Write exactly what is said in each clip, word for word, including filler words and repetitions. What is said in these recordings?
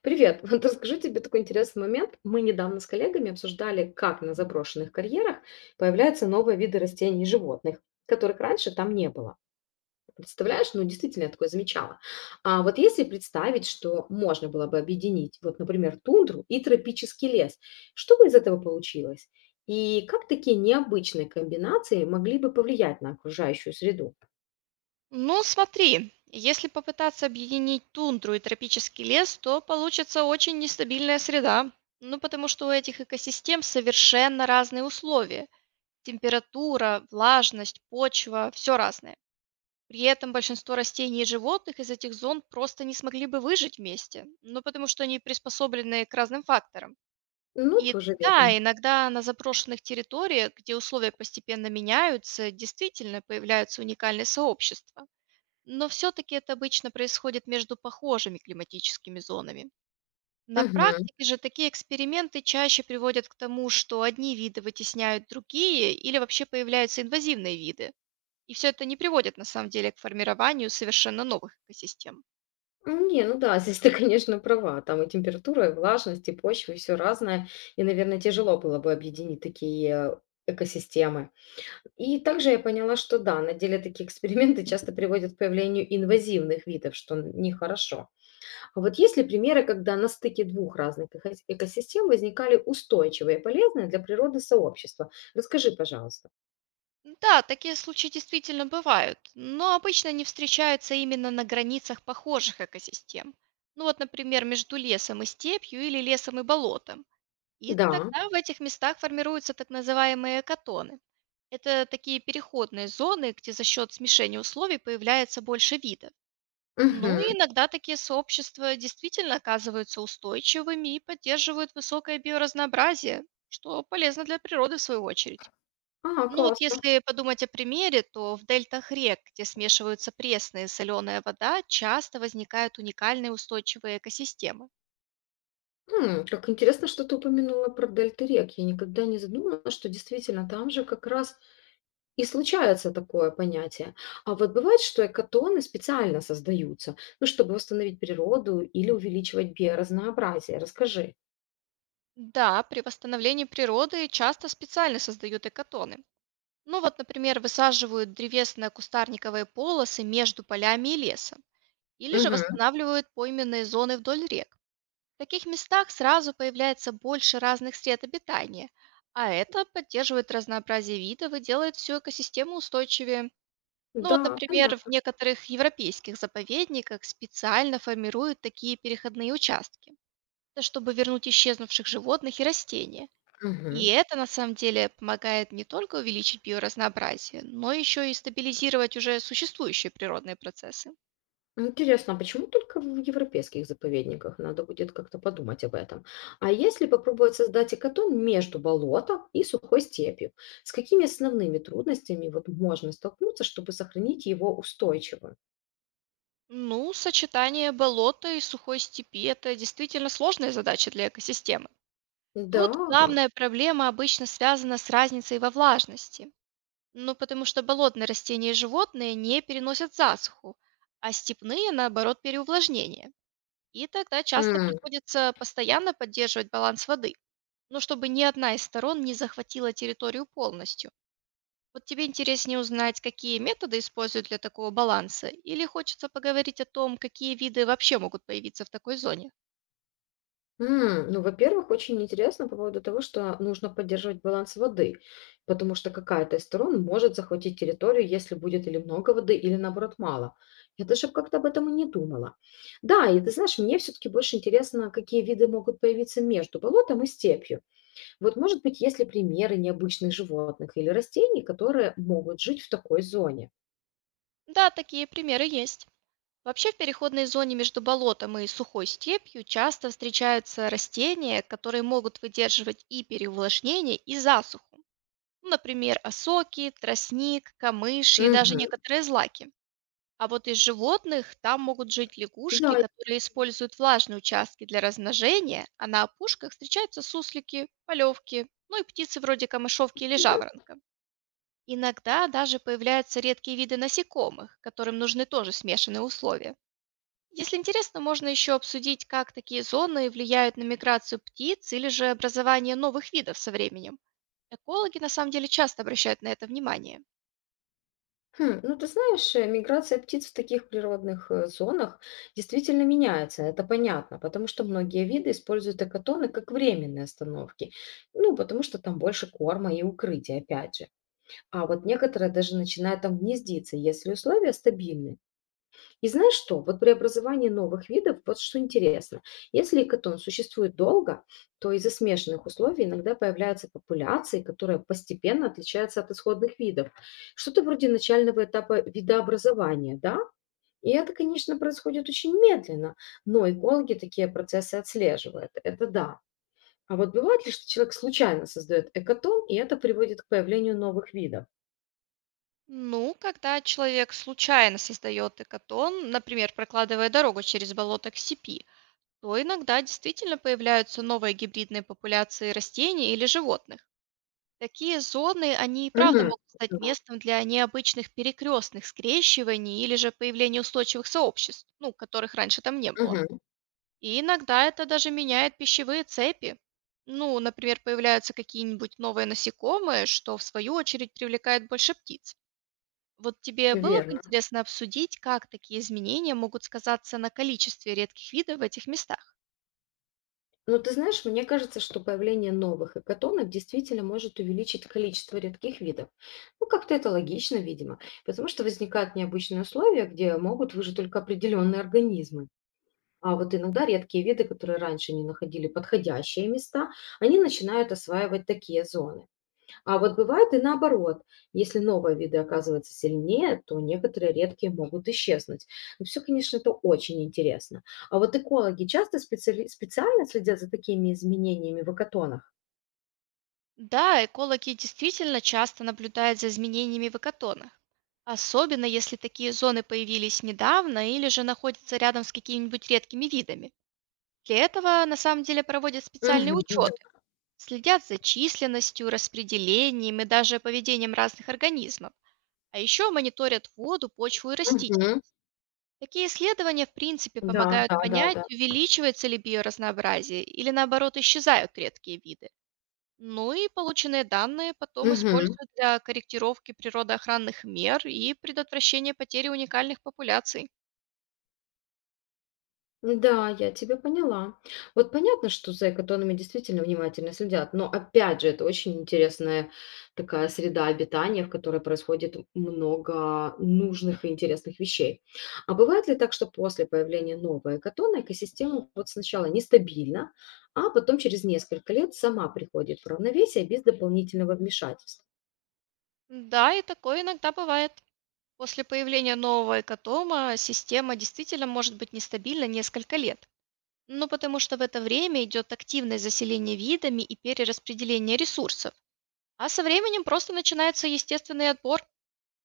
Привет. Вот расскажу тебе такой интересный момент. Мы недавно с коллегами обсуждали, как на заброшенных карьерах появляются новые виды растений и животных, которых раньше там не было. Представляешь, ну действительно я такое замечала. А вот если представить, что можно было бы объединить, вот, например, тундру и тропический лес, что бы из этого получилось? И как такие необычные комбинации могли бы повлиять на окружающую среду? Ну, смотри, если попытаться объединить тундру и тропический лес, то получится очень нестабильная среда. Ну, потому что у этих экосистем совершенно разные условия. Температура, влажность, почва, все разное. При этом большинство растений и животных из этих зон просто не смогли бы выжить вместе, ну потому что они приспособлены к разным факторам. Ну, И тоже верно. да, иногда на запрошенных территориях, где условия постепенно меняются, действительно появляются уникальные сообщества. Но все-таки это обычно происходит между похожими климатическими зонами. На Мгм. практике же такие эксперименты чаще приводят к тому, что одни виды вытесняют другие или вообще появляются инвазивные виды. И все это не приводит на самом деле к формированию совершенно новых экосистем. Ну не, ну да, здесь ты, конечно, права. Там и температура, и влажность, и почва, и все разное. И, наверное, тяжело было бы объединить такие экосистемы. И также я поняла, что да, на деле такие эксперименты часто приводят к появлению инвазивных видов, что н- нехорошо. А вот есть ли примеры, когда на стыке двух разных эко- экосистем возникали устойчивые и полезные для природы сообщества? Расскажи, пожалуйста. Да, такие случаи действительно бывают, но обычно они встречаются именно на границах похожих экосистем. Ну вот, например, между лесом и степью или лесом и болотом. И Да. тогда в этих местах формируются так называемые экотоны. Это такие переходные зоны, где за счет смешения условий появляется больше видов. Ну и Мгм. иногда такие сообщества действительно оказываются устойчивыми и поддерживают высокое биоразнообразие, что полезно для природы в свою очередь. А, Ну вот классно. если подумать о примере, то в дельтах рек, где смешиваются пресная и соленая вода, часто возникают уникальные устойчивые экосистемы. М, как интересно, что ты упомянула про дельты рек. Я никогда не задумывалась, что действительно там же как раз и случается такое понятие. А вот бывает, что экотоны специально создаются, ну, чтобы восстановить природу или увеличивать биоразнообразие. Расскажи. Да, при восстановлении природы часто специально создают экотоны. Ну вот, например, высаживают древесно-кустарниковые полосы между полями и лесом, или же Мгм. восстанавливают пойменные зоны вдоль рек. В таких местах сразу появляется больше разных сред обитания, а это поддерживает разнообразие видов и делает всю экосистему устойчивее. Ну вот, Да, например, в понятно. некоторых европейских заповедниках специально формируют такие переходные участки, это чтобы вернуть исчезнувших животных и растения. И Мгм. это на самом деле помогает не только увеличить биоразнообразие, но еще и стабилизировать уже существующие природные процессы. Интересно, а почему только в европейских заповедниках? Надо будет как-то подумать об этом. А если попробовать создать экотон между болотом и сухой степью, с какими основными трудностями вот можно столкнуться, чтобы сохранить его устойчивым? Ну, сочетание болота и сухой степи – это действительно сложная задача для экосистемы. Да. Тут главная проблема обычно связана с разницей во влажности. Ну, потому что болотные растения и животные не переносят засуху, а степные, наоборот, переувлажнение. И тогда часто приходится постоянно поддерживать баланс воды, но чтобы ни одна из сторон не захватила территорию полностью. Вот тебе интереснее узнать, какие методы используют для такого баланса, или хочется поговорить о том, какие виды вообще могут появиться в такой зоне? М, ну, во-первых, очень интересно по поводу того, что нужно поддерживать баланс воды, потому что какая-то из сторон может захватить территорию, если будет или много воды, или наоборот мало. Я даже как-то об этом и не думала. Да, и ты знаешь, мне все-таки больше интересно, какие виды могут появиться между болотом и степью. Вот, может быть, есть ли примеры необычных животных или растений, которые могут жить в такой зоне? Да, такие примеры есть. Вообще в переходной зоне между болотом и сухой степью часто встречаются растения, которые могут выдерживать и переувлажнение, и засуху. Ну, например, осоки, тростник, камыш и даже Мгм. некоторые злаки. А вот из животных там могут жить лягушки, Да. которые используют влажные участки для размножения, а на опушках встречаются суслики, полевки, ну и птицы вроде камышовки или жаворонка. Иногда даже появляются редкие виды насекомых, которым нужны тоже смешанные условия. Если интересно, можно еще обсудить, как такие зоны влияют на миграцию птиц или же образование новых видов со временем. Экологи на самом деле часто обращают на это внимание. Хм, ну ты знаешь, э, миграция птиц в таких природных э, зонах действительно меняется, это понятно, потому что многие виды используют экотоны как временные остановки, ну, потому что там больше корма и укрытия, опять же. А вот некоторые даже начинают там гнездиться, если условия стабильны. И знаешь что? Вот преобразование новых видов, вот что интересно. Если экотон существует долго, то из-за смешанных условий иногда появляются популяции, которые постепенно отличаются от исходных видов. Что-то вроде начального этапа видообразования, да? И это, конечно, происходит очень медленно, но экологи такие процессы отслеживают, это да. А вот бывает ли, что человек случайно создает экотон, и это приводит к появлению новых видов? Ну, когда человек случайно создает экотон, например, прокладывая дорогу через болото к сепи, то иногда действительно появляются новые гибридные популяции растений или животных. Такие зоны, они и правда Мгм. могут стать Да. местом для необычных перекрестных скрещиваний или же появления устойчивых сообществ, ну, которых раньше там не было. Мгм. И иногда это даже меняет пищевые цепи. Ну, например, появляются какие-нибудь новые насекомые, что в свою очередь привлекает больше птиц. Вот тебе было бы Верно. интересно обсудить, как такие изменения могут сказаться на количестве редких видов в этих местах? Но ты знаешь, мне кажется, что появление новых экотонов действительно может увеличить количество редких видов. Ну, как-то это логично, видимо, потому что возникают необычные условия, где могут выжить только определенные организмы. А вот иногда редкие виды, которые раньше не находили подходящие места, они начинают осваивать такие зоны. А вот бывает и наоборот. Если новые виды оказываются сильнее, то некоторые редкие могут исчезнуть. Но все, конечно, это очень интересно. А вот экологи часто специали- специально следят за такими изменениями в экотонах? Да, экологи действительно часто наблюдают за изменениями в экотонах. Особенно если такие зоны появились недавно или же находятся рядом с какими-нибудь редкими видами. Для этого на самом деле проводят специальные Мгм. Да. учеты, следят за численностью, распределением и даже поведением разных организмов, а еще мониторят воду, почву и Мгм. растительность. Такие исследования, в принципе, Да, помогают да, да, понять, да. увеличивается ли биоразнообразие или, наоборот, исчезают редкие виды. Ну и полученные данные потом Мгм. используют для корректировки природоохранных мер и предотвращения потери уникальных популяций. Да, я тебя поняла. Вот понятно, что за экотонами действительно внимательно следят, но опять же, это очень интересная такая среда обитания, в которой происходит много нужных и интересных вещей. А бывает ли так, что после появления новой экотоны экосистема вот сначала нестабильна, а потом через несколько лет сама приходит в равновесие без дополнительного вмешательства? Да, и такое иногда бывает. После появления нового экотома система действительно может быть нестабильна несколько лет. Ну, потому что в это время идет активное заселение видами и перераспределение ресурсов. А со временем просто начинается естественный отбор.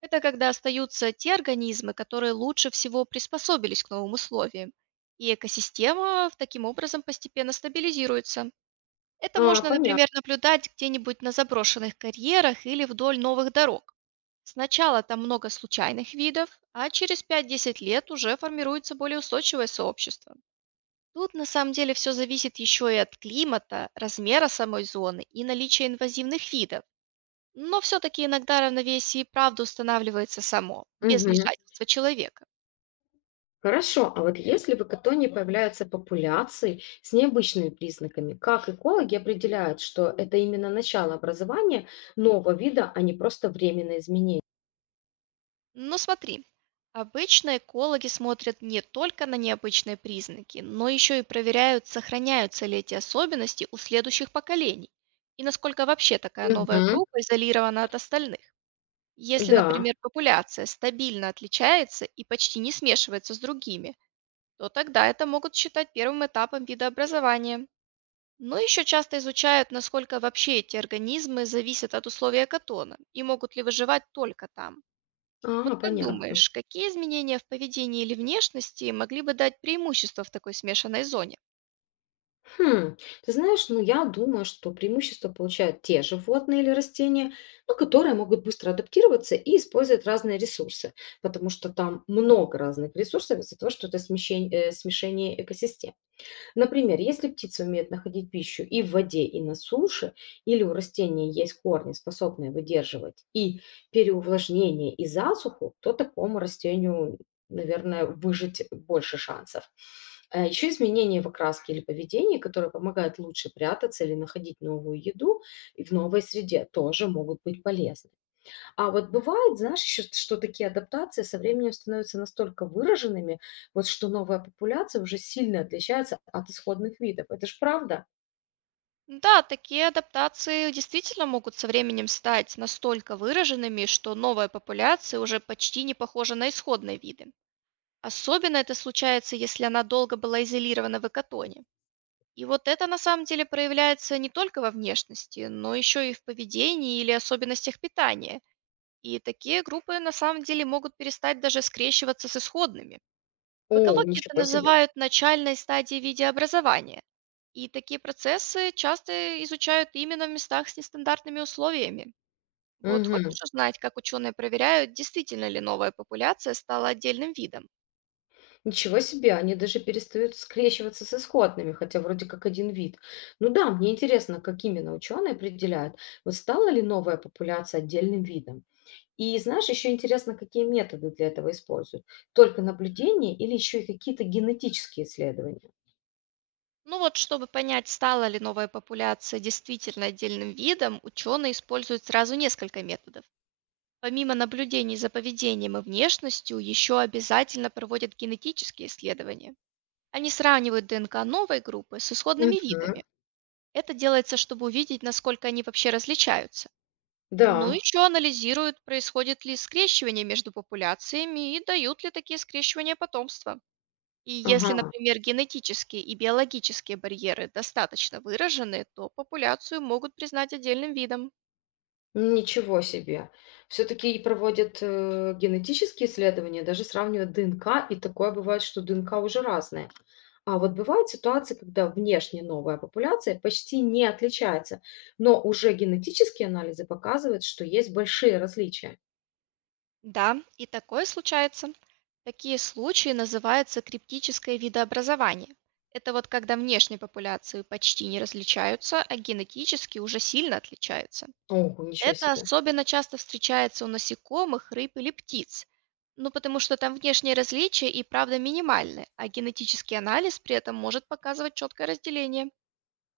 Это когда остаются те организмы, которые лучше всего приспособились к новым условиям, и экосистема в- таким образом постепенно стабилизируется. Это А, можно, понятно. например, наблюдать где-нибудь на заброшенных карьерах или вдоль новых дорог. Сначала там много случайных видов, а через пять десять лет уже формируется более устойчивое сообщество. Тут на самом деле все зависит еще и от климата, размера самой зоны и наличия инвазивных видов. Но все-таки иногда равновесие и правда устанавливается само, без вмешательства человека. Хорошо, а вот если в экотоне появляются популяции с необычными признаками, как экологи определяют, что это именно начало образования нового вида, а не просто временное изменение? Но смотри, обычно экологи смотрят не только на необычные признаки, но еще и проверяют, сохраняются ли эти особенности у следующих поколений и насколько вообще такая новая Мгм. группа изолирована от остальных. Если, Да. например, популяция стабильно отличается и почти не смешивается с другими, то тогда это могут считать первым этапом видообразования. Но еще часто изучают, насколько вообще эти организмы зависят от условий экотона и могут ли выживать только там. Вот А, как понятно. думаешь, какие изменения в поведении или внешности могли бы дать преимущество в такой смешанной зоне? Хм, ты знаешь, ну я думаю, что преимущество получают те животные или растения, ну, которые могут быстро адаптироваться и использовать разные ресурсы, потому что там много разных ресурсов из-за того, что это смещень- э, смешение экосистем. Например, если птица умеет находить пищу и в воде, и на суше, или у растений есть корни, способные выдерживать и переувлажнение, и засуху, то такому растению, наверное, выжить больше шансов. Еще изменения в окраске или поведении, которые помогают лучше прятаться или находить новую еду и в новой среде, тоже могут быть полезны. А вот бывает, знаешь, еще что такие адаптации со временем становятся настолько выраженными, вот что новая популяция уже сильно отличается от исходных видов. Это ж правда? Да, такие адаптации действительно могут со временем стать настолько выраженными, что новая популяция уже почти не похожа на исходные виды. Особенно это случается, если она долго была изолирована в экотоне. И вот это на самом деле проявляется не только во внешности, но еще и в поведении или особенностях питания. И такие группы на самом деле могут перестать даже скрещиваться с исходными. В О, экологии это ничего себе. называют начальной стадией видеообразования. И такие процессы часто изучают именно в местах с нестандартными условиями. Вот Мгм. хочешь узнать, как ученые проверяют, действительно ли новая популяция стала отдельным видом? Ничего себе, они даже перестают скрещиваться с исходными, хотя вроде как один вид. Ну да, мне интересно, как именно ученые определяют, вот стала ли новая популяция отдельным видом. И знаешь, еще интересно, какие методы для этого используют. Только наблюдение или еще и какие-то генетические исследования? Ну вот, чтобы понять, стала ли новая популяция действительно отдельным видом, ученые используют сразу несколько методов. Помимо наблюдений за поведением и внешностью, еще обязательно проводят генетические исследования. Они сравнивают д н к новой группы с исходными Мгм. видами. Это делается, чтобы увидеть, насколько они вообще различаются. Ну, Да. еще анализируют, происходит ли скрещивание между популяциями и дают ли такие скрещивания потомство. И Ага, если, например, генетические и биологические барьеры достаточно выражены, то популяцию могут признать отдельным видом. ну, ничего себе. Все-таки проводят э, генетические исследования, даже сравнивают д н к, и такое бывает, что д н к уже разные. А вот бывают ситуации, когда внешне новая популяция почти не отличается, но уже генетические анализы показывают, что есть большие различия. Да, и такое случается. Такие случаи называются криптическое видообразование. Это вот когда внешние популяции почти не различаются, а генетически уже сильно отличаются. Ого, ничего Это себе. особенно часто встречается у насекомых, рыб или птиц. Ну, потому что там внешние различия и правда минимальны, а генетический анализ при этом может показывать четкое разделение.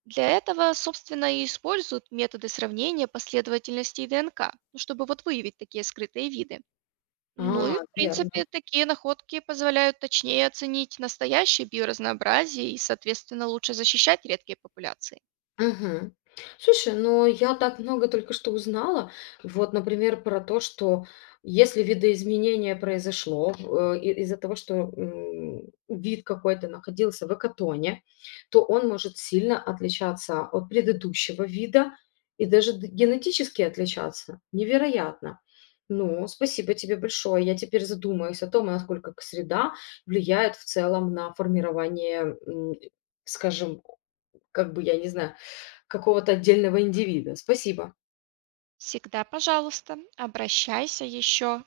Для этого, собственно, и используют методы сравнения последовательностей д н к, ну, чтобы вот выявить такие скрытые виды. Ну и, А, в верно. принципе, такие находки позволяют точнее оценить настоящее биоразнообразие и, соответственно, лучше защищать редкие популяции. Мгм. Слушай, ну я так много только что узнала. Вот, например, про то, что если видоизменение произошло э, и- из-за того, что м, вид какой-то находился в экотоне, то он может сильно отличаться от предыдущего вида и даже д- генетически отличаться. Невероятно. Ну, спасибо тебе большое. Я теперь задумаюсь о том, насколько к- среда влияет в целом на формирование, м, скажем, как бы, я не знаю, какого-то отдельного индивида. Спасибо. Всегда, пожалуйста, обращайся еще.